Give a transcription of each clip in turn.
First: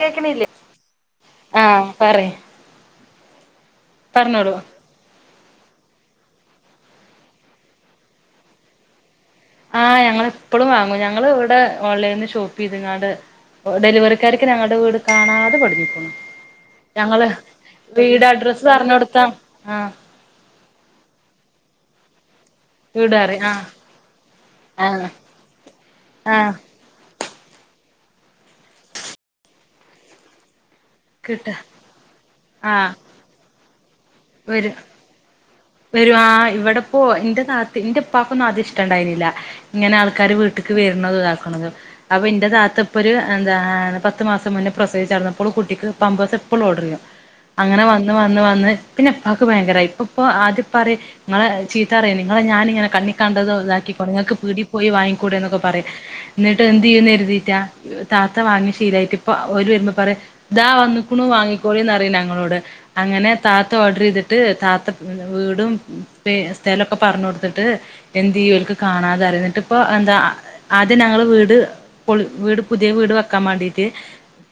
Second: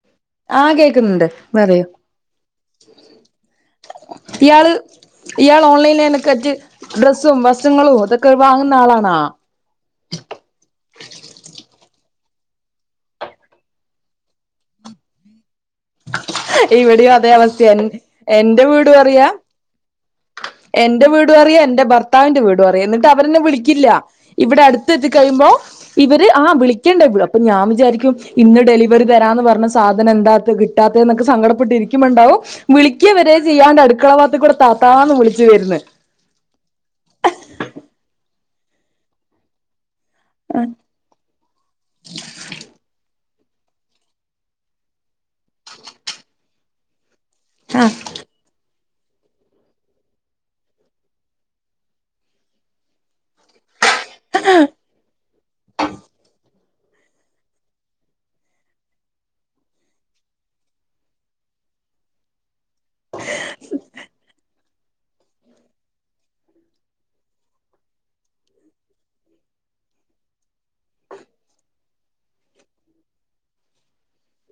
കേക്കണില്ലേ ആഹ് കേക്കുന്നുണ്ട് ആഹ് പറയൂ. പറഞ്ഞോളു. ഇയാള് ഇയാൾ ഓൺലൈനൽെക്കറ്റ് ഡ്രസ്സും വസ്ത്രങ്ങളും ഇതൊക്കെ വാങ്ങുന്ന ആളാണാ ആഹ് ഞങ്ങ ഇപ്പളു വാങ്ങൂ ഞങ്ങള് ഇവിടെ ഓൺലൈനിന്ന് ഷോപ്പ് ചെയ്ത്ങ്ങാട് ഡെലിവറിക്കാരിക്ക് ഞങ്ങളുടെ വീട് കാണാതെ പഠഞ്ഞിരിക്കുന്നു ഇവിടെയും അതേ അവസ്ഥൻ എന്റെ അഡ്രസ്സ് പറഞ്ഞ് കൊടുത്താ വീട്അറയാ ആഹ് എന്റെ വീട് അറിയ എന്റെ ഭർത്താവിന്റെ വീട് ടു അറിയ എന്നിട്ട് വീട് അവരെന്നെ അറിം ആഹ് വിളിക്കില്ല ഇവിടെ അടുത്ത് എത്തി ആഹ് കഴിയുമ്പോ ഇവര് ആഹ് വിളിക്കേണ്ട അപ്പൊ ഞാൻ വിചാരിക്കും ഇന്ന് ഡെലിവറി തരാന്ന് പറഞ്ഞ സാധനം എന്താത് കിട്ടാ തെ ന്നൊക്കെ കിട്ട സങ്കടപ്പെട്ടി ഇരിക്കുമ്പണ്ടാവും ആഹ് വിളിക്കവരെ ചെയ്യാണ്ട് അടുക്കളവാത്തി കൂടെ വരും താത്താന്ന് വിളി വരും ആഹ് ഇവിടെപ്പോ എന്റെ താത്ത് എന്റെപ്പാക്കൊന്നും ആദ്യം ഇഷ്ടണ്ടായിന്നില്ല ഇങ്ങനെ ആള് ക്കാര് വീട്ടിക്ക് വരണതു ഇതാക്കണുന്നത് അപ്പൊ എന്റെ താത്ത ഇപ്പൊ ഒരു എന്താണ് പത്ത് മാസം മുന്നേ പ്രൊസേച് അട്ന്നപ്പോളും കുട്ടിക്ക് പമ്പേഴസ് എപ്പോളു ഓഡർ ചെയ്യും അങ്ങനെ ആഹ് വന്ന് വന്ന് വന്ന് പിന്നെ എപ്പക്ക് ഭയങ്കരമായി ഇപ്പൊ പ്പൊ ആദ്യ പ്പറി നിങ്ങളെ ചീത്തറിയ നിങ്ങളെ ഞാനിങ്ങനെ കണ്ണി കണ്ടതോ ഇതാക്കിക്കോട്ട ങ്ങൾക്ക് പീടി പോയി വാങ്ങിക്കൂടെ ന്നൊക്കെ പറയു ന്നെ ട്ട് എന്ത്യ്യുന്ന് എരുതിറ്റാ താത്ത വാങ്ങി ശീലയിട്ട് ഇപ്പൊ ഒരു വരുമ്പോ പറയാ ഇതാ വന്നക്ണു വാങ്ങി കോളീം ന്നറി ഞങ്ങളോട് അങ്ങനെ താത ഓർഡർയ്തിട്ട് താത ങ്ങനെ വീടും പേ സ്ഥലൊക്കെ പറഞ്ഞു കൊടുത്തിട്ട് എന്ത്യ്യു ഓൽക്ക് കാണാത അറിയ ന്ന്ട്ട്പ്പോ എഹ് എന്താ ആദ്യം ഞങ്ങൾ വീട് പൊള് വീട് പുതിയ വീട് വെക്കാൻ മാണ്ടീട്ട്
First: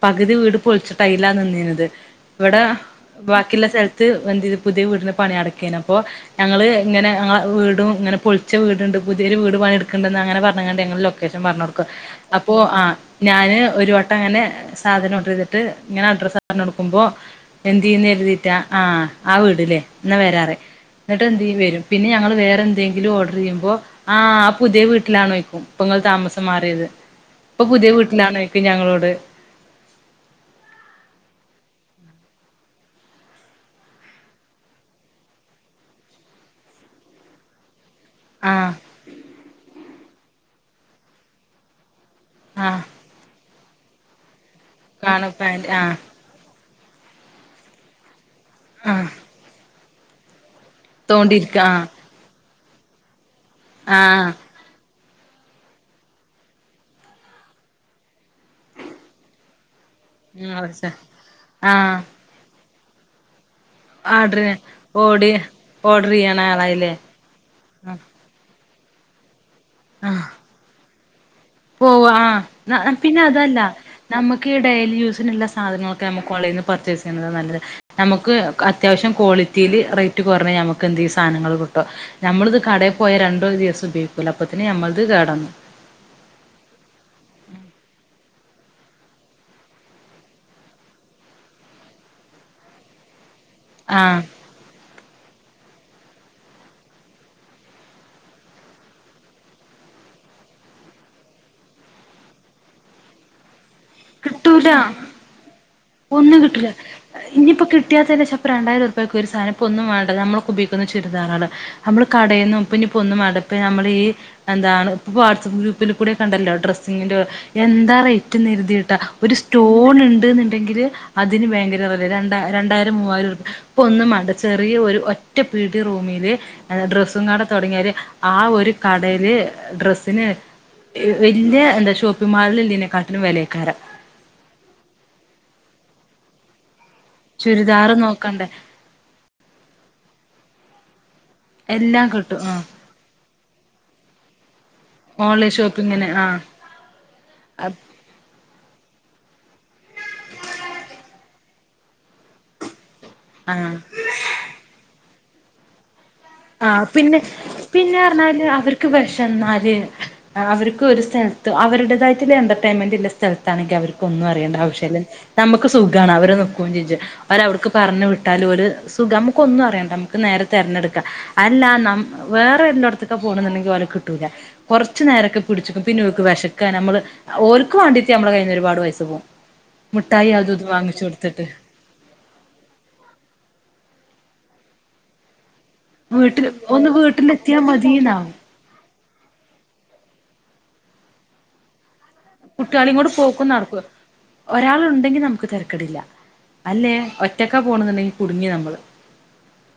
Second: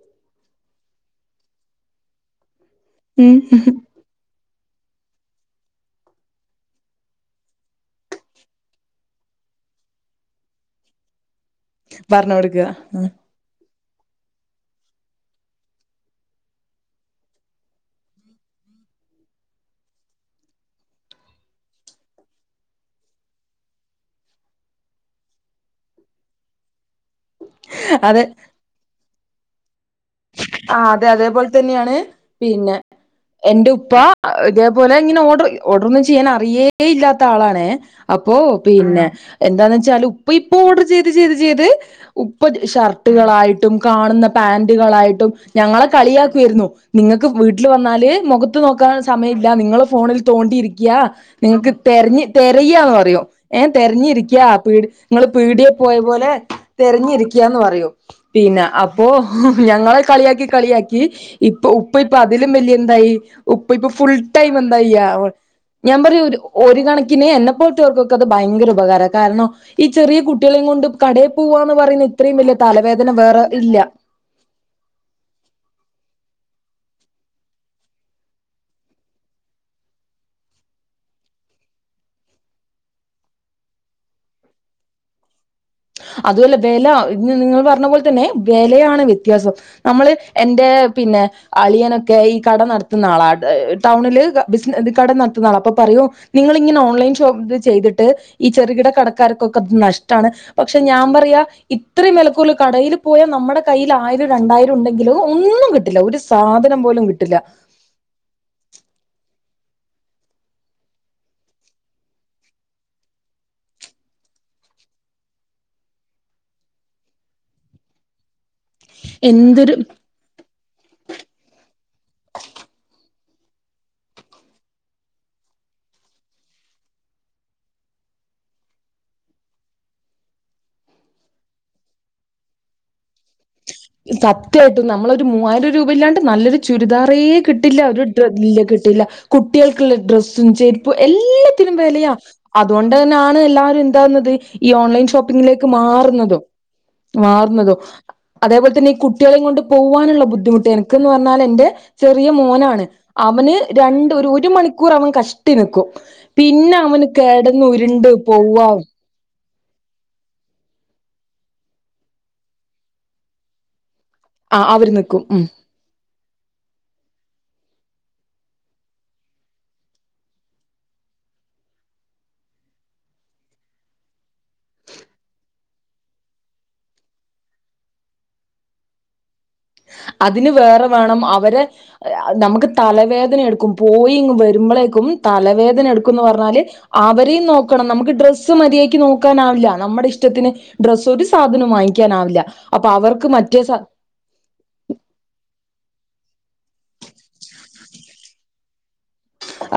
പകുതി വീട് പൊളിച്ചിട്ടൈല നിന്നീഞത് ഇവടെ ഉം ബാക്കിള്ള സ്ഥലത്ത് വന്ത് പുതിയ വീടിന പണി അടക്കേഞപ്പോ ഞങ്ങള് ഇങ്ങനെ അങ്ങളെ വീടുങ്ങനെ പൊളിച്ച വീടുണ്ട് പുതിയൊരു വീട് പണിെടുക്ണ്ട്ന്ന അങ്ങനെ പർഞ് ങ്ങാണ്ട് യങ്ങൾ ലൊക്കേഷൻ പറഞ് കൊടുക്കും പറഞ്ഞ് അപ്പോ കൊടുക്കുക ആഹ് ഞന് ഒരു വ ട്ടങ്ങനെ സാധനംഓഡർ ചെയ്തിട്ട് ഇങ്ങനെ അഡ്രസർഞടുക്കുമ്പോ എന്തെയ്യുന്നര്തീറ്റാ ആഹ് ആ വീട് ല്ലേ ന്നാ വരാറി ന്നട്ട് എന്തെയ്യും വരും പിന്നെ ഞങ്ങൾ വേറെ എന്തെങ്കിലും ഓർഡർ ചെയ്യുമ്പോ ആഹ് ആ പുതിയ വീട്ടിലാണോയ്ക്കും പെ താമസം മാറിയത് ഇപ്പൊ പുതിയ വീട്ടിലണക്കും ഞങ്ങളോട്. ആഹ് അതെ അതേപോലെ തന്നെയാണ് പിന്നെ. എന്റെ ഉപ്പ ഇതേപോലെ ഇങ്ങനെ ഓർഡർ ഓർഡർ ഒന്നും ചെയ്യാൻ അറിയേ ഇല്ലാത്ത ആളാണ് അപ്പോ ആഹ് പിന്നെ എന്താന്ന് വെച്ചാല് ഉപ്പ ഇപ്പൊ ഓഡർ ചെയ്ത് ചെയ്ത് ചെയ്ത് ഉപ്പ ആഹ് ഷർട്ടുകളായിട്ടും കാണുന്ന പാന്റുകളായിട്ടും കാണും പാന്റ് ഞങ്ങളെ ആഹ് കളിയാക്കിയിരുന്നു നിങ്ങൾക്ക് വീട്ടിൽ വന്നാല് മുഖത്ത് നോക്കാൻ ആഹ് സമയല്ലാ നിങ്ങൾ ഫോണിൽ തോണ്ടിയിരിക് യാ തോണ്ടിയിരിക്ക നിങ്ങക്ക് തെര്ഞ് തെരയാന്ന് പറയോ എ ആഹ് തെര്നിരിക്ക്യ പിട് ഇങ്ങൾ പീടിയെ പോയ പോലെ തെരഞ്ഞിരിക്ക്യാന്ന് പറയും പിന്നെ അപ്പോ ഞങ്ങളെ കളിയാക്കി ആഹ് കളിയാക്കി ഇപ്പൊ ഉപ്പ ആഹ് ഇപ്പൊ അതിലും വെലിയ എന്തായി ഉപ്പ ഇപ്പൊ ഫുൾ ടൈം ആഹ് എന്തായ്യാ ഓർഡർ ഞാൻ ഓർഡർ പറയും ചെയ്യണ ഒരു ആളായില്ലേ കണക്കിന് എന്നെ ആഹ് പോൽതോർകൊക്കെ അത് ഭയങ്കര ഉപകാര കാരണം. ഈ ചെറിയ ആഹ് കുട്ടിളീം കൊണ്ട് കടെയ് പോവാന്ന് പോവ പറയുന്ന ഇത്രയും വലിയ തലവേദന വേറെ ഇല്ല ക്ക് ഡെയിലി യൂസിന്ള്ള സാധനങ്ങളൊക്കെ നമ്മക്ക് ഓൺലൈനിൽന് പർച്ചേസ് ചെയ്യുന്നതാ നല്ലത് നമുക്ക് അത്യാവശം കോളി ഇതിൽ റൈറ്റ് കോറഞ്ഞ ഞമ്മക്ക് എന്തെ സാനങ്ങൾ കിട്ടും. നമ്മളിത് കടയിൽ പോയ രണ്ടോ ഒരുദിവസോ ഉപയോഗിക്കൂല അപ്പത്തിന് നമ്മളത് കെട അതുഅല്ലാ വെല ഞ്ഞി നിങ്ങൾ പറഞ്ഞ പോലെ തന്നെ വിലയാണ് വ്യത്യാസം. നമ്മൾ എന്റെ പിന്നെ അളിയനോക്കെ ഈ കട നടത്തുന്ന ആളാണ്. ടൗണിൽ ആഹ് ബിസിനസ് കട നടത്തുന്നആളാണ് അപ്പൊ പറയൂ നിങ്ങൾ ഇങ്ങനെ ഓൺലൈൻ ഷോപ്ത് ചെയ്തിട്ട് ഈ ചെറുകിട കടക്കാർക്കൊക്കെ ത് നഷ്ടാണ് പക്ഷെ ഞാൻ പറയാ, ഇത്രയും വെലക്കൂറിൽ കടയിൽ പോയാ നമ്മടെ കയ്യിൽ ആയിരം രണ്ടായിരം കിട്ടൂല ഉണ്ടെങ്കിലും ഒന്നും കിട്ടൂല ഒന്നും കിട്ടില്ല. ഇനിയിപ്പോ കിട്ടിയാ തന്നെ ചെൽപ്പം രണ്ടായിരം ഉർപ്പിക്കെ ഒരിസം പ്പൊന്നും വേണ്ട നമ്മൾ ക്കെ ഉപയോക്കുന്ന ചുരിദാറാള് നമ്മള് കടയിൽന്നും ഇപ്പൊ ഇനിപ്പോ ന്നും വാണ്ട ഇപ്പൊ ഞമ്മൾ ഈ എന്താണ് ഇപ്പൊ വാട്സ്ആപ്പ് ഗ്രൂപ്പിൽ കൂടെക്കെ ഉണ്ടല്ലോ ഡ്രസ്സിങ്ങിന്റെ എന്താ റേറ്റ്ന്ന് കരുതിയിട്ടാ ന്താ ഒരു എന്തൊരു സ്റ്റോൺ ഇണ്ട്ന്നുണ്ടെങ്കിൽ അതിന് ഭയങ്കര വെലെ രണ്ട രണ്ടായിരം മൂവ്വായിരം ഇപ്പൊ ഒന്നും വാണ്ട ചെറിയ ഒരു ഒറ്റ പീടി റൂമില് ഡ്രസ്സും കട തുടങ്ങിയാൽ ആ ഒരു കടയില് ഡ്രസ്സിന് വെ വെല്ലിയേ എന്താ ഷോപ്പിംഗ് മാളിൽ ഇല്ലീനെ കാട്ടിലും വെലെയ്ക്കാരം സത്യായിട്ടും നമ്മളൊരു മൂവായിരം രൂപല്ലാണ്ട് നല്ലൊരു ചുര് ചുരിദാറേ കിട്ടില്ല ചുരിദാർ ഒരു ഡ്രെ നോക്കണ്ടേ ഇല്ല കിട്ടില്ല കുട്ടികൾക്കുള്ള ഡ്രസ്സും ചെര് എല്ലത്തിനും എല്ലാം വെലെയാ കിട്ടും ആ അതുകൊണ്ട് തന്നെയാണ് എല്ലാരും എന്താക്ന്നത് ഈ ഓൺലൈൻ ഷോപ്പിങ്ങിലേക്ക് ഷോപ്പിങ്ങിന് ആ മാറുന്നതും മാറുന്നതും അതേപോലെ ഈ കുട്ടിയെളേം കൊണ്ട് പോവാനുള്ള ബുദ്ധിമുട്ട്, എനിക്ക്ന്ന് പറഞ്ഞാൽ എന്റെ ചെറിയ മോനാണ് ആ അവന് രണ്ട് ഒരു ഒരു മണിക്കൂർ അവൻ കഷ്ട്ടി നിക്കും ആ പിന്നെ അവന് പിന്നെ കെടന്ന് ഉരുണ്ട് പിന്നെർഞ്ഞാൽ പോവാ അവർക്ക് വെശന്നാൽ അവർക്ക് ഒരു സ്ഥലത്ത്, അവരുടേതായിട്ടുള്ള എന്റർടൈൻമെന്റ് ഉള്ള സ്ഥലത്താണെങ്കിൽ അവർ ഒന്നും അറിയേണ്ട ആ അവര് ആവശ്യമില്ല. നിക്കും ഉം നമുക്ക് സുഖാണ് അവര് നിക്കും ചെജ്ജും. അവര് അവർക്ക് പറഞ്ഞു വിട്ടാൽ ഒരു സുഖം നമുക്കൊന്നും അറിയണ്ട നമുക്ക് നേരെ തിരഞ്ഞെട് അല്ലാ വേറെ വെല്ലോട്ത്ക്കാ പോണ്ന്ണ്ടങ്കിൽ ഓലെ കിട്ടൂല കുറുച്ച് നേരൊക്കെ പിടിച്ച്ക്കും പി നോക്ക് വെശക്കാ നമ്മള് ഓല്ക്ക് വേണ്ടിട്ട് നമ്മടെ കയ്യ്ന്ന് ഒരുപാട് പൈസ പോകും അതിന് വേറെ വേണം അവരെ അ നമുക്ക് തലവേദന എടുക്കുമ്പോ പോയി ഇങ് വരുമ്പളെക്കും തലവേ എടുക്കുന്ന് വീട്ടിൽ പറഞ്ഞാല് ഒന്ന് അവരെയും വീട്ടിലെത്തിയാ നോക്കണം നമക്ക് മതിന്നാവും ഡ്രസ്സും മതിഎയ്ക് നോക്ക് ക്കാനാവില്ല നമ്മുടെ ഇഷ്ടത്തിന് ഡ്രസ്സ് ഒരു സാധനും വാങ്ങിക ക്യാനാവില്ല അപ്പൊ കുട്ടികളെയും അവർക്ക് മറ്റേസ ണ്ടെങ്കിൽ നമുക്ക് തെരക്കടില്ല അല്ലേ ഒറ്റക്കാ പോണ്ന്നുണ്ടെങ്കിൽ കുടുങ്ങി നമ്മള്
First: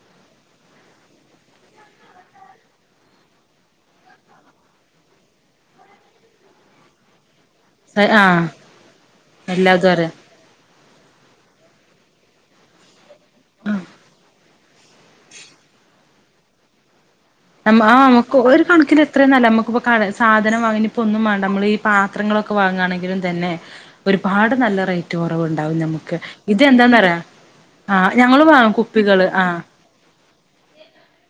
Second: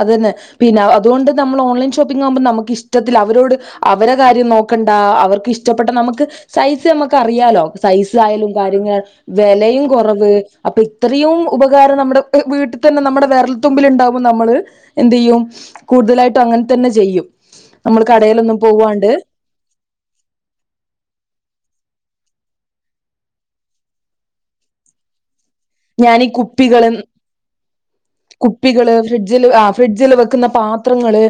അത് തന്നെ പിന്നെ അതുകൊണ്ട് നമ്മ ള് ഓൺലൈൻ ഷോപ്പിംഗാവുമ്പോ നമുക്ക് ഇഷ്ടത്തിൽ അവരോട് അവരെ കാര്യം നോ നോക്കണ്ടാ അവർക്ക് ഇഷ്ടപ്പെട്ട നമ. മക്ക് സൈസ് നമുക്ക് അറിയാലോ സൈസ് ആഹ് ആയാലും കാര്യങ്ങൾ വെലയും എല്ലാതും അറിയാം കുറവ് അപ്പൊ ഇത്രയും ഉപകാരം നമ്മുടെ ത് വീട്ടിൽ തന്നെ നമ്മുടെ വിരൽത്തുമ്പിൽണ്ടാവും മ്മള് എന്ത്യ്യും കൂടുതലായിട്ടും അങ്ങൻ തന്നെ ചെയ്യും ആഹ് നമ്മൾ നമുക്ക് കടയിലൊന്നും ഒരു കണക്കിൽ പോവാണ്ട് എത്രയും നല്ലത് നമുക്കിപ്പോ കട സാധനം വാങ്ങിയിപ്പോ ഒന്നും വേണ്ട നമ്മൾ ഈ. പാത്രങ്ങളൊക്കെ വാങ്ങുകയാണെങ്കിലും തന്നെ ഒരുപാട് നല്ല റേറ്റ്. കുറവണ്ടാവും നമുക്ക് ഞാൻ ഈ ഇത് കുപ്പികള് എന്താണെന്ന് അറിയോ? കുപ്പികള് ഫ്രിഡ്ജില് ആഹ് ഫ്രിഡ്ജില് വെക്കുന്ന പാത്രങ്ങള്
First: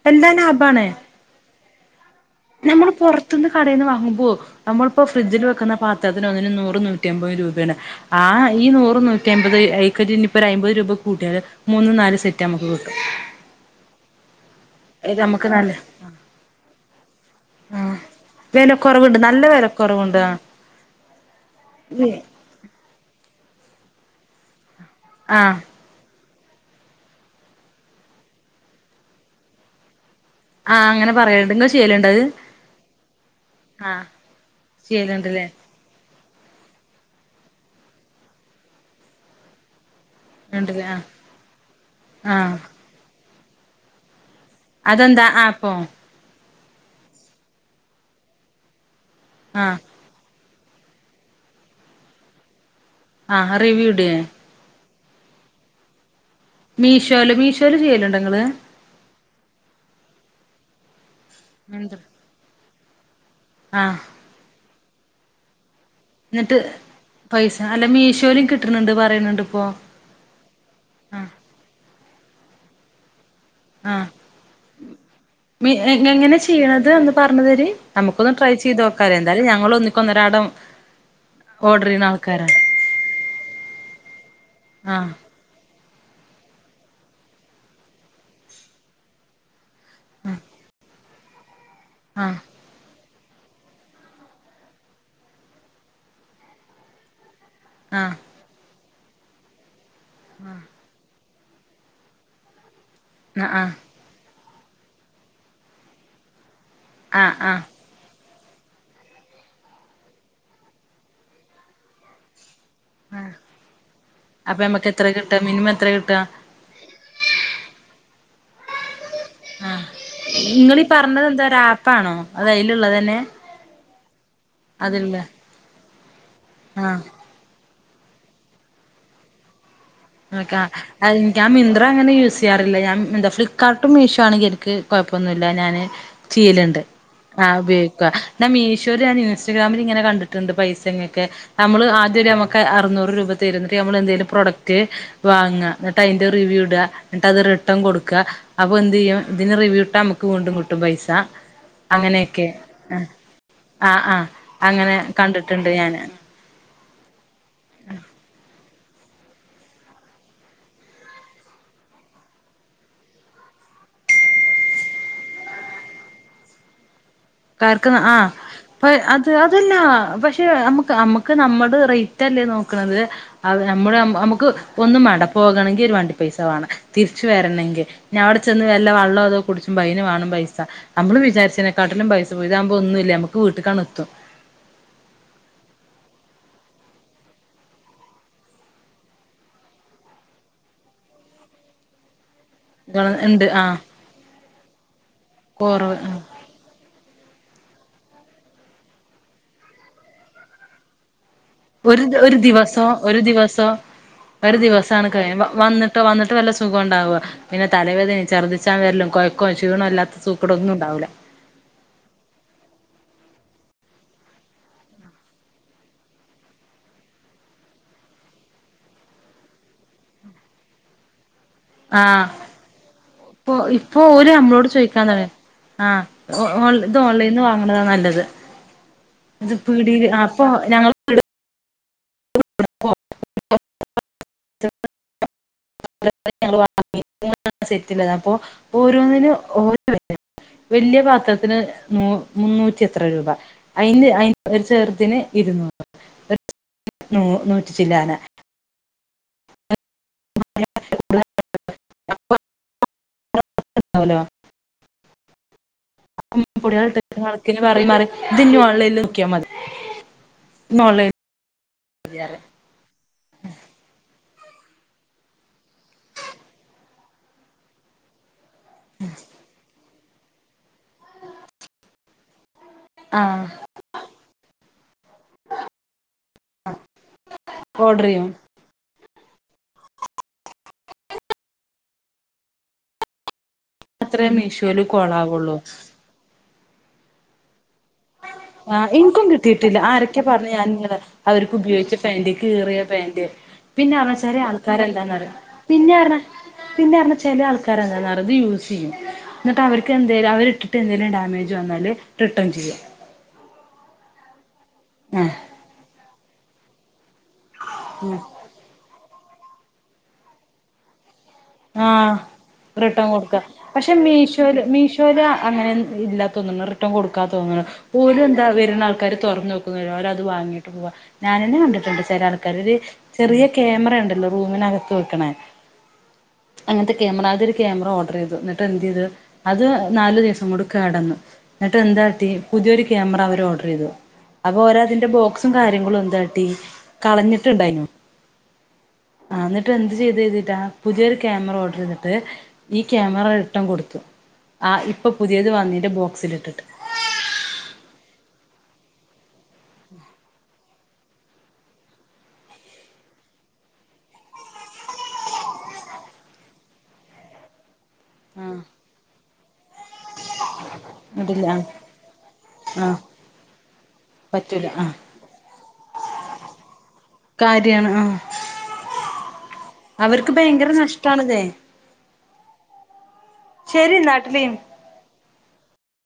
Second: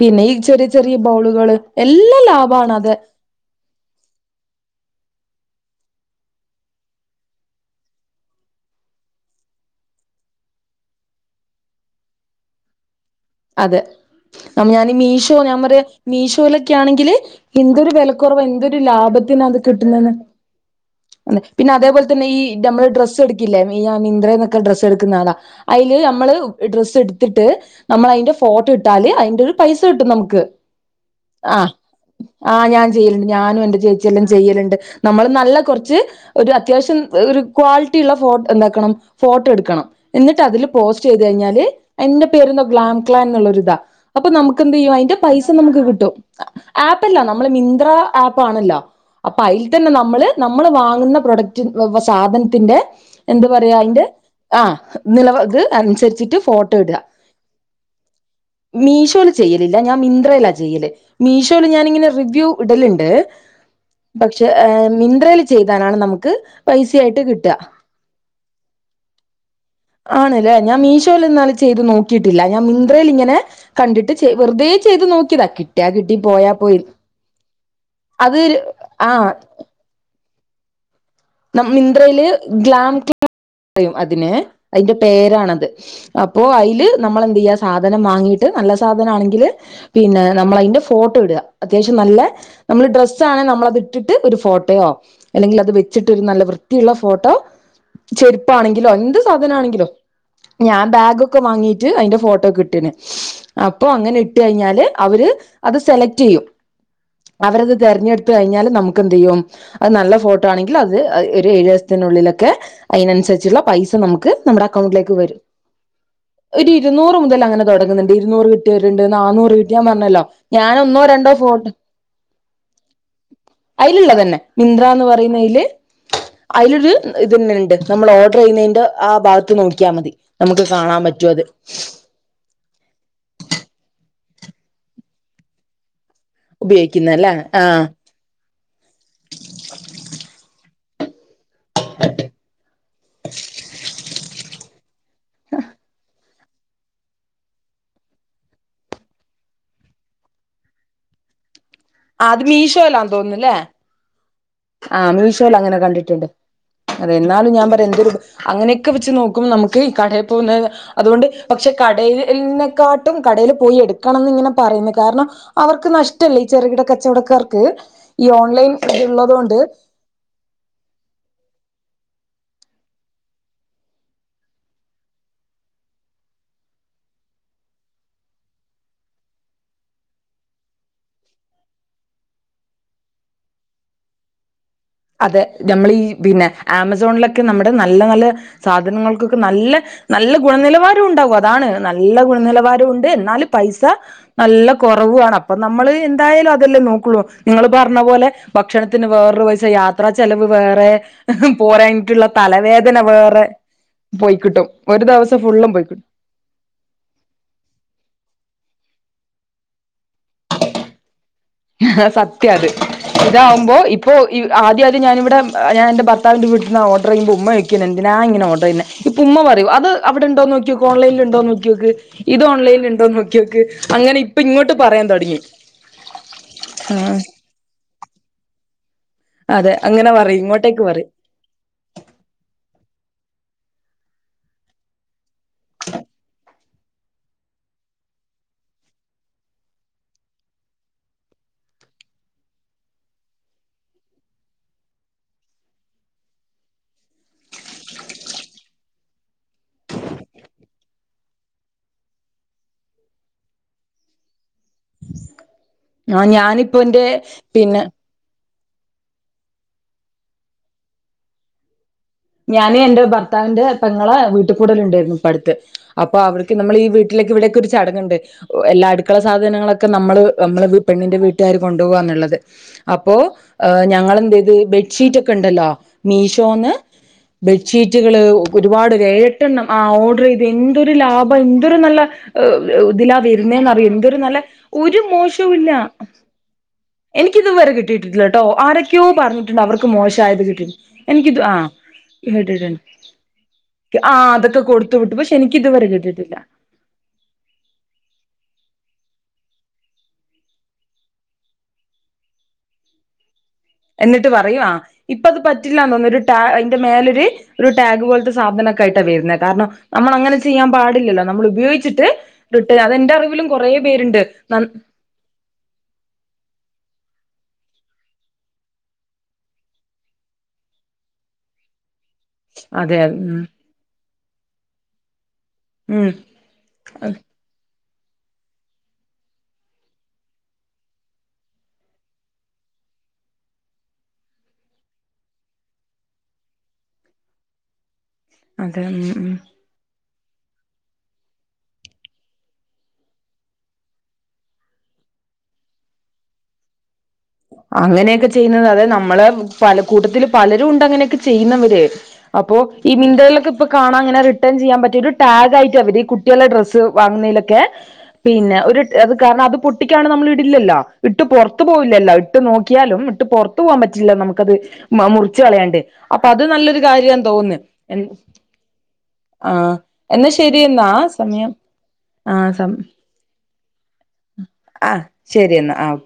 പിന്നെ ഈ ചെറിയ. ആണ് ചെറിയ ബൗളുകള് എല്ലാം ലാഭാണ് നമ്മള് അത് പുറത്തെന്ന് കടയെന്ന് വാങ്ങുമ്പോ നമുക്കിയിപ്പോ. ഫ്രിഡ്ജിൽ വെക്കുന്ന പാത്രത്തിന് ഒന്നേ നൂറ് നൂറ്റമ്പത് രൂപയാണ് ആഹ് ഈ നൂറും നൂറ്റിമ്പത് ഇയാൾക്ക്. ഇവര് ഇനിയിപ്പോ അപത് രൂപ കൂട്ടിയാല് മൂന്നും നാലും സെറ്റ് നമുക്ക് കിട്ടും. അതെ നമ്മ് ഞാനീ ഇത് മീഷോ നമുക്ക് ഞാൻ നല്ല പറയാം മീഷോയിലൊക്കെ ആണെങ്കില് ആ എന്തൊരു വിലക്കുറവ് എന്തൊരു വിലക്കുറവുണ്ട് ലാഭത്തിന്. നല്ല അത് കിട്ടുന്നന്ന് വിലക്കുറവുണ്ട്. പിന്നെ അതേപോലെ തന്നെ ഈ നമ്മള് ഡ്രസ്സ് എടുക്കില്ലേ മൈന്ത്ര. മൈന്ത്ര എന്നൊക്കെ ഡ്രസ്സ് എടുക്കുന്ന ആളാ ആ അതില് നമ്മള് ഡ്രസ്സ് എടുത്തിട്ട്. നമ്മള് അതിന്റെ ഫോട്ടോ ഇട്ടാല് അതിന്റെ ഒരു പൈസ കിട്ടും നമുക്ക്. ആഹ് അങ്ങനെ പറയാൽ ഉണ്ട് ആ ഇങ്ങള് ചെയ്യൽ ഉണ്ടോ. ആഹ് ഞാൻ ചെയ്യലുണ്ട്, ഞാനും എന്റെ ചേച്ചിയെല്ലാം ചെയ്യലുണ്ട് നമ്മള് ചെയ്യലുണ്ടല്ലേ നല്ല കുറച്ച് ഒരു അത്യാവശ്യം. ഒരു ക്വാളിറ്റിയുള്ള ഫോ എന്താക്കണം ഫോട്ടോ എടുക്കണം. എന്നിട്ട് അതില് ഉണ്ടല്ലേ ആ പോസ്റ്റ് ചെയ്ത് കഴിഞ്ഞാല് എന്റെ ആ പേര് നോക്കി. പ്ലാൻ എന്നുള്ളൊരു ഇതാ അപ്പൊ നമുക്ക് എന്ത് ചെയ്യും, അതിന്റെ അതെന്താ പൈസ ആപ്പോ നമുക്ക് കിട്ടും. ആപ്പ് അല്ല നമ്മള് മൈന്ത്ര ആപ്പ് ആണല്ലോ, അപ്പൊ അതിൽ ആ തന്നെ നമ്മള്. നമ്മള് വാങ്ങുന്ന പ്രൊഡക്റ്റ് സാധനത്തിന്റെ ആ എന്താ പറയാ റിവ്യൂ അതിന്റെ ഇടേ ആഹ്. നിലവാരം അനുസരിച്ചിട്ടും മീഷോല് മീഷോല് ചെയ്യലുണ്ടോ ഇങ്ങള്. ചെയ്യാൽ ഇല്ല ഞാൻ മൈന്ത്രയില് ചെയ്യല് മീഷോയിൽ ഞാനിങ്ങനെ റിവ്യൂ ഇടലുണ്ട്. ആ പക്ഷേ ഏ മിന്ത്രൽ ചെ എന്നിട്ട് പൈസ അല്ല മീഷോയിലും കിട്ടുന്നുണ്ട് പറയുന്നുണ്ട് ഇപ്പോ. ആണല്ലേ ഞാൻ ആ മീഷോയിൽ എന്നാലും ചെയ്ത് നോക്കിയിട്ടില്ല ഞാൻ മിന്ത്രയിൽ ഇങ്ങനെ ആ കണ്ടിട്ട് ചെ വെറുതെ ചെയ്ത് നോക്കിയതാ, മി കിട്ടിയാ കിട്ടി എങ്ങനെ പോയാ പോയി, ചെയ്യണത് ഒന്ന് പറഞ്ഞു തരി നമുക്കൊന്ന് അത് ട്രൈ ചെയ്ത് നോക്കാലെ ആഹ് എന്തായാലും ഞങ്ങള് ഒന്നിക്ക് ഒന്നരാടം നം മിന്ത്രയില് ഗ്ലാം [unintelligible] പറയും അതിന് അയിന്റെ ആ പേരാണത് അപ്പോ അയില് നമ്മള് എന്ത് ചെയ്യ സാധനം വാങ്ങീട്ട് നല്ല സാധന ആണെങ്കില് പിന്നെ നമ്മള് അയിന്റെ ഫോട്ടോ ഇടുക. അത്യാവശ്യം നല്ല ആ നമ്മള് ഡ്രസ് ആണെ നമ്മളത് ഇട്ടിട്ട് ഒരു ഫോട്ടോയോ അല്ലെങ്കിൽ അത് വെ ച്ചിട്ടൊരു നല്ല വൃത്തിയുള്ള ഫോട്ടോ ആ ചെരുപ്പാണെങ്കിലോ എന്ത് സാധന ആണെങ്കിലോ ഞാൻ ബാഗൊക്കെ വാങ്ങീട്ട് അയിന്റെ ഫോട്ടോക്കെ ഇട്ട്ണ് ആ അപ്പോ അങ്ങനെ ഇട് ട്ട് കഴിഞ്ഞാല് അവര് അത് സെലക്ട് ചെയ്യും ആ ആ ആ അവരത് തെരഞ്ഞെട് ത്ത് കഴിഞ്ഞാല് നമുക്ക് എന്ത് ചെയ്യും അത് നല്ല ഫോട്ടോ ആണെങ്കിൽ അത് അ ഒരു ഏഴ് ദിവസത്തിനുള്ളിലൊക്കെ അയിനനുസരിച്ചുള്ള പൈസ നമുക്ക് അപ്പൊ നമ്മുടെ നമ്മക്ക് എത്ര അക്കൗണ്ടിലേക്ക് കിട്ടാ വരും. മിനിമം എത്ര കിട്ടാ ഒരു ഇരുന്നൂറ് മുതൽ അങ്ങനെ തൊടങ്ങുന്നുണ്ട് ഇരുന്നൂറ് കിട്ടിയരുണ് ണ്ട് നന്നൂറ് ആ കിട്ടിയാൻ പറഞ്ഞല്ലോ ഞാന് നിങ്ങളീ ഒന്നോ പറഞ്ഞത് രണ്ടോ എന്താ ഒരു ഫോട് ആപ്പാണോ അത് അതിലുള്ളത് തന്നെ അയിലുള്ള തന്നെ മിന്ത്ര എന്ന് അതില്ല പറയുന്നെല്. ആ അയിലൊരു ഇതന്നെ ഇണ്ട് നമ്മൾ ഓർഡർ ചെയ്യുന്നെന്റെ ആ ഭാഗത്ത് നോ നോക്ക മിത്ര അങ്ങനെ യൂസ് ചെയ്യാറില്ല, ഞൻ എന്താ ഫ്ലിപ്കാർട്ടും മീഷ് ആണെങ്കിൽ എനിക്ക് കൊഴപ്പൊന്നുല്ല ഞാന് ചീലുണ്ട്, ഉപയോഗിക്കുന്ന അല്ലേ ആഹ് ഉപയോഗിക്ക. ഞാൻ മീഷോര് ആണ് [unintelligible] ഇൻസ്റ്റഗ്രാമിൽ ഇങ്ങനെ കണ്ടിട്ടുണ്ട് പൈസ ഇങ്ങൊക്കെ നമ്മള് ആദ്യം നമുക്ക് അറുന്നൂറ് രൂപ തരും എന്നിട്ട് നമ്മള് എന്തേലും പ്രോഡക്റ്റ് വാങ്ങ എന്നിട്ട് അയി ട്ട് റിവ്യൂ ഇടുക, എന്നിട്ട് അത് റിട്ടേൺ കൊടുക്കുക, അപ്പോ എന്ത് ചെയ്യ ഇതിന് റിവ്യൂ ഇട്ടാ നമുക്ക് വീണ്ടും കിട്ടും പൈസ. ആ അത് അങ്ങനെയൊക്കെ മീശോലാന്ന് തോന്നുന്നുല്ലേ...? ആഹ് ആഹ് അങ്ങനെ ആ കണ്ടിട്ടുണ്ട് മീഷോലങ്ങനെ ഞാന് കണ്ടിട്ടുണ്ട്. അതെ എന്നാലും ഞാൻ പറയാ എന്തരു അങ്ങനെ വെച് നോക്കുമ്പ നമുക്ക് ഈ കടയിൽ പോക അതുകൊണ്ട് പക്ഷെ കടെക്കാട്ടും കടേൽ പോയി എടുക്കണം ഇങ്ങനെ പറയുന്നു കാരണം, അവർക്ക് നഷ്ടല്ല ഈ ചെറുകിട കച്ചവട ക്കാർക്ക് കാർക്ക് ഈ ആഹ് ഓൺലൈൻ പ്പ അത് ഇള്ളതുകൊണ്ട് അതല്ല പക്ഷെ നമുക്ക് നമുക്ക് നമ്മുടെ റേ റ്റല്ലേ നോക്കണത് നമ്മുടെ നമുക്ക് ഒന്നും മാണ്ട പോകണങ്കിൽ ഒരു വണ്ടി പൈസ വാണം. തിരി തിരിച്ചു വരണെങ്കി, പിന്നവ്ടെ ചെന്ന് വല്ല വെള്ളോ അതോ കുടിച്ചുംബ അയ്നുവാണം പൈസ. നമ്മള് വിചാരിച്ചതിനെക്കാട്ടിലും പൈസ ഇതാകുമ്പോ ഒന്നു ഇല്ല നമ്മുക്ക് വീട്ടക്കാണെത്തും. അതെ, നമ്മൾ ഈ പിന്നെ ആമസോണിലൊക്കെ നമ്മുടെ നല്ല നല്ല സാധനങ്ങൾക്കൊക്കെ നല്ല നല്ല ഗുണനിലവാരം ഉണ്ടാകും അതാണ് നല്ല ഗുണനില വാരം ഉണ്ട്, എന്നാല് പൈസ നല്ല കുറവും ആണ്. അപ്പൊ നമ്മള് കൊറവ് എന്തായാലും അതല്ലേ നോക്കുളളൂ. ങ്ങള് പറഞ്ഞ പോലെ ഭക്ഷണത്തിന് വേറൊരു പുഴ, യാത്രാ ചെലവ് വേറെ ഹഹ ഒരു പോരാഞ്ഞിട്ടുള്ള ഒരു ദിവസോ തലവേദന ഒരു വേറെ ദിവസോ ഒരു പോയിക്കിട്ടും ദിവസാണ് ദിവസം കഴിയുംബൊ ഫുള്ളും പോയിക്കിട്ടും വന്നിട്ട് വന്നിട്ട് വല്ല സുഖം ഉണ്ടാവോ പിന്നെ തലവേദനിം ചർദിച്ച് വരലും കൊയ്ക്കോ ശീണോ ഇല്ലാത്ത സൂക്കേടൊന്നു ണ്ടാവൂല. ഹ ഹ സത്യാത്. ഇതാവുമ്പോ ഇപ്പോ ഈ ആദ്യ ആദ്യം ഞാനിവിടെ ഞാനെന്റെ ഭർത്താവിന്റെ വീട്ടിന് ഓഡറ് ചെയ്യുമ്പോ ഉമ്മ ചോയ്ക്കല്ൺട് ഞാനങ്ങനെ ഓർഡർ ചെയ്യില്ല. ഇപ്പം ഉമ്മ പറയും അത് അവിടെണ്ടോ നോക്കിയോക്ക് ഓൺലൈനിലുണ്ടോന്ന് നോക്ക് നോക്ക്, ആഹ് ഇത് ഓൺലൈനിൽ ഉണ്ടോന്ന് ഇപ്പൊ നോക്കിനോക്ക് അങ്ങനെ ഓര് ഇപ്പൊ ഇങ്ങോട്ട് പറയാൻ തുടങ്ങി. ഓ ഓൺ ഇത് ആഹ് ഓൺലൈനിൽ നിന്ന് വാങ്ങ്ണതാ നല്ലത്. ഇത് അതെ പീടിയില് അങ്ങനെ പറയും അപ്പൊ ഇങ്ങോട്ടേക്ക് ഞങ്ങൾ പറയും. [unintelligible] [unintelligible] അപ്പൊ ഓരോന്നിനും [unintelligible] വലിയ പാത്രത്തിന് മു മുന്നൂറ്റി എത്ര രൂപ അയിന് അയിന് ഒരു ചെർത് ന് ഇ [unintelligible] നൂറ്റി ചില്ലാന [unintelligible] ആ ഞാനിപ്പോ [unintelligible] എന്റെ ഇത് പിന്നെ ഇനി ഓൺലൈനിൽ നോക്കിയാൽ മതി ഓൺലൈനി ഞാന് എന്റെ ഭർത്താവിന്റെ പെങ്ങളെ വീ വീട്ട്ക്കൂടല്ണ്ടായിരുന്നു ഇപ്പടുത്ത്. അപ്പൊ അവർക്ക് നമ്മൾ ഈ വീട്ടിലേക്ക് ഇവിടെയൊക്കെ ഒരു ചടങ്ങ്ണ്ട് എല്ലാ അടുക്കള സാധനങ്ങളൊക്കെ നമ്മള് നമ്മള് പെണ്ണിന്റെ വീട്ടുകാര് കൊണ്ടോവന്ന്ള്ളത്. അപ്പോ ആഹ് ഏ ഞങ്ങളെന്തെയ്ത്, ബെഡ്ഷീറ്റ് ഒക്കെണ്ടല്ലോ മീഷോന്ന് ഓർഡർ ബെഡ്ഷീറ്റുകള് ചെയ്യും ഒരുപാ ഏഴട്ടെണ്ണം ആഹ് ഓർഡർ ചെയ്ത് എന്തൊരു ലാഭം എന്തൊരു നല്ല ഇതിലാ വര് പിന്നേന്നറിയൊ എന്തൊരു അത്രേ നല്ല മീഷോയില് ഒരു കോളാവുള്ളൂ മോശവുല്ല. എനിക്കിതു വരെ കി കിട്ടീട്ടില്ലട്ടൊ. ആഹ് ആരൊക്കെയോ ഇൻക്കും പറഞ്ഞിട്ടുണ്ട് കിട്ടിയിട്ടില്ല അവർക്ക് ആരൊക്കെ മോശാ യത് പറഞ്ഞ് കിട്ടി ഞാനിങ്ങനെ എനിക്കിത് അവർക്ക് ആഹ് ഉപയോഗിച്ച പാന്റ് കീറിയ കിട്ടിട്ടുണ്ട് പാന്റ് പിന്നെ പറഞ്ഞ ആഹ് ചെല അതൊക്കെ കൊടുത്തു വിട്ടു. ആൾക്കാരെന്താന്നറിയോ പക്ഷെ എനിക്ക് ഇതുവരെ പിന്നെ പറഞ്ഞ കിട്ടീട്ടില്ല. പിന്നെ പറഞ്ഞാ ചെല ആൾക്കാര് എങ്ങനെന്നറിയോ ഇത് യൂസ് ചെയ്യും. എന്നിട്ട് അവർക്ക് എന്തേലും അവരിട്ടിട്ട് എന്തേലും ഡാമേജ് വന്നാല് റിട്ടേൺ ചെയ്യും. എന്നിട്ട് പറയുവാ ഇപ്പ ആഹ് അത് പറ്റില്ല തോന്നുന്നു, ഒരു ട്ടാ അതിന്റെ മേലൊരു ഒരു ടാഗ് പോലത്തെ സാധനൊക്കെ ആയിട്ടാ വരുന്നത് കാരണം, നമ്മൾ അങ്ങനെ ചെയ്യാൻ പാടില്ലല്ലോ നമ്മൾ ആ ഉപയോഗിച്ചിട്ട് റിട്ടേൺ അതെന്റെ കൊടുക്ക അറിവിലും കുറേ പക്ഷേ, പേരുണ്ട് മീഷോല് മീഷോല് അങ്ങനെ ഇല്ല. [unintelligible] റിട്ടൺ കൊടു തൊന്ന്ണ്. ഓലെന്താ വരുന്ന ആൾക്കാര് തുറന്ന് നോക്കൊന്നുല്ല. അവരത്‌ വാങ്ങിട്ട് പോവാ ഞാനെന്നെ കണ്ടിട്ടുണ്ട്. ചെല ആൾക്കാരു ഒരു അതെ ഉം ചെറിയ ക്യാമറ ഉണ്ടല്ലോ റൂമിനകത്ത് വെക്ക്ണ ഉം അങ്ങൻത്തെ ക്യാമറ അതൊരു ക്യാമറ ഓർ ഡറ് ചെയ്തു ന്നിട്ട് എന്ത് ചെയ്ത്, അത് നാല് ദിവസം കൊണ്ട് കേടന്നു. ന്ന്ട്ട് എന്താട്ടി പുതിയ ഒരു ക്യാമ മറ അവര് ഓർഡറ് ചെയ്തു. അപ്പൊ ഓരോതിന്റെ ബോക്സും കാര്യങ്ങളും എന്താട്ടീ കളഞ്ഞിട്ടുണ്ടായിനു അതെ മ് മ് ത് ചെയ്തെയ്ഞ്ട്ടാ പുതിയൊരു ക്യാമറ ഓർഡറ് യ്തിട്ട് ഈ ക്യാമറ റിട്ടൻ കൊടുത്തു ആഹ് ഇപ്പൊ പുതിയത് വന്നീന്റെ ബോക്സൽ ഇട്ടിട്ട് അങ്ങനെയൊക്കെ ചെയ്യുന്നത് അതെ നമ്മള പല കൂട്ടത്തില് പലരും ഉണ്ട് അങ്ങനെയൊക്കെ ചെയ്യുന്നവര് അപ്പോ ഈ മിൻഗലൊക്കെ പൊ കാണാൻങ്ങെ റിട്ടേൺ ചെയ്യാൻ പറ്റൊ ഒരു ടാഗായിട്ട് അവര് ഈ കുട്ടിളെ ഡ്രസ് വാങ്ങുന്ന യ്ലൊക്കെ ആ പിന്നെ ഒരു അത് കാരണം അത് പൊട്ടിക്കാണ് നമ്മൾ ഇടില്ലല്ലോ ഇട്ട് ഇടില്ല ആ പുറത്തു പോകില്ലല്ലോ ട്ട് ആ നോക്കിയാലും ഇട്ട് പുറത്തു പോകാൻ പറ്റില്ല നമുക്കത് പറ്റൂല ആ മ മുറിച് കളയാണ്ട് അപ്പോ അത് നല്ലൊരു കാര്യം തോന്നുന്നു കാര്യാണ് എൻ ആ ആഹ് എന്നാ അവർക്ക് ഭയങ്കര ശരിന്നാ നഷ്ടാണിതേ സമയം ആഹ് സം ശരി നാട്ടിലേഞ് ആ ശരി എന്നാ ആ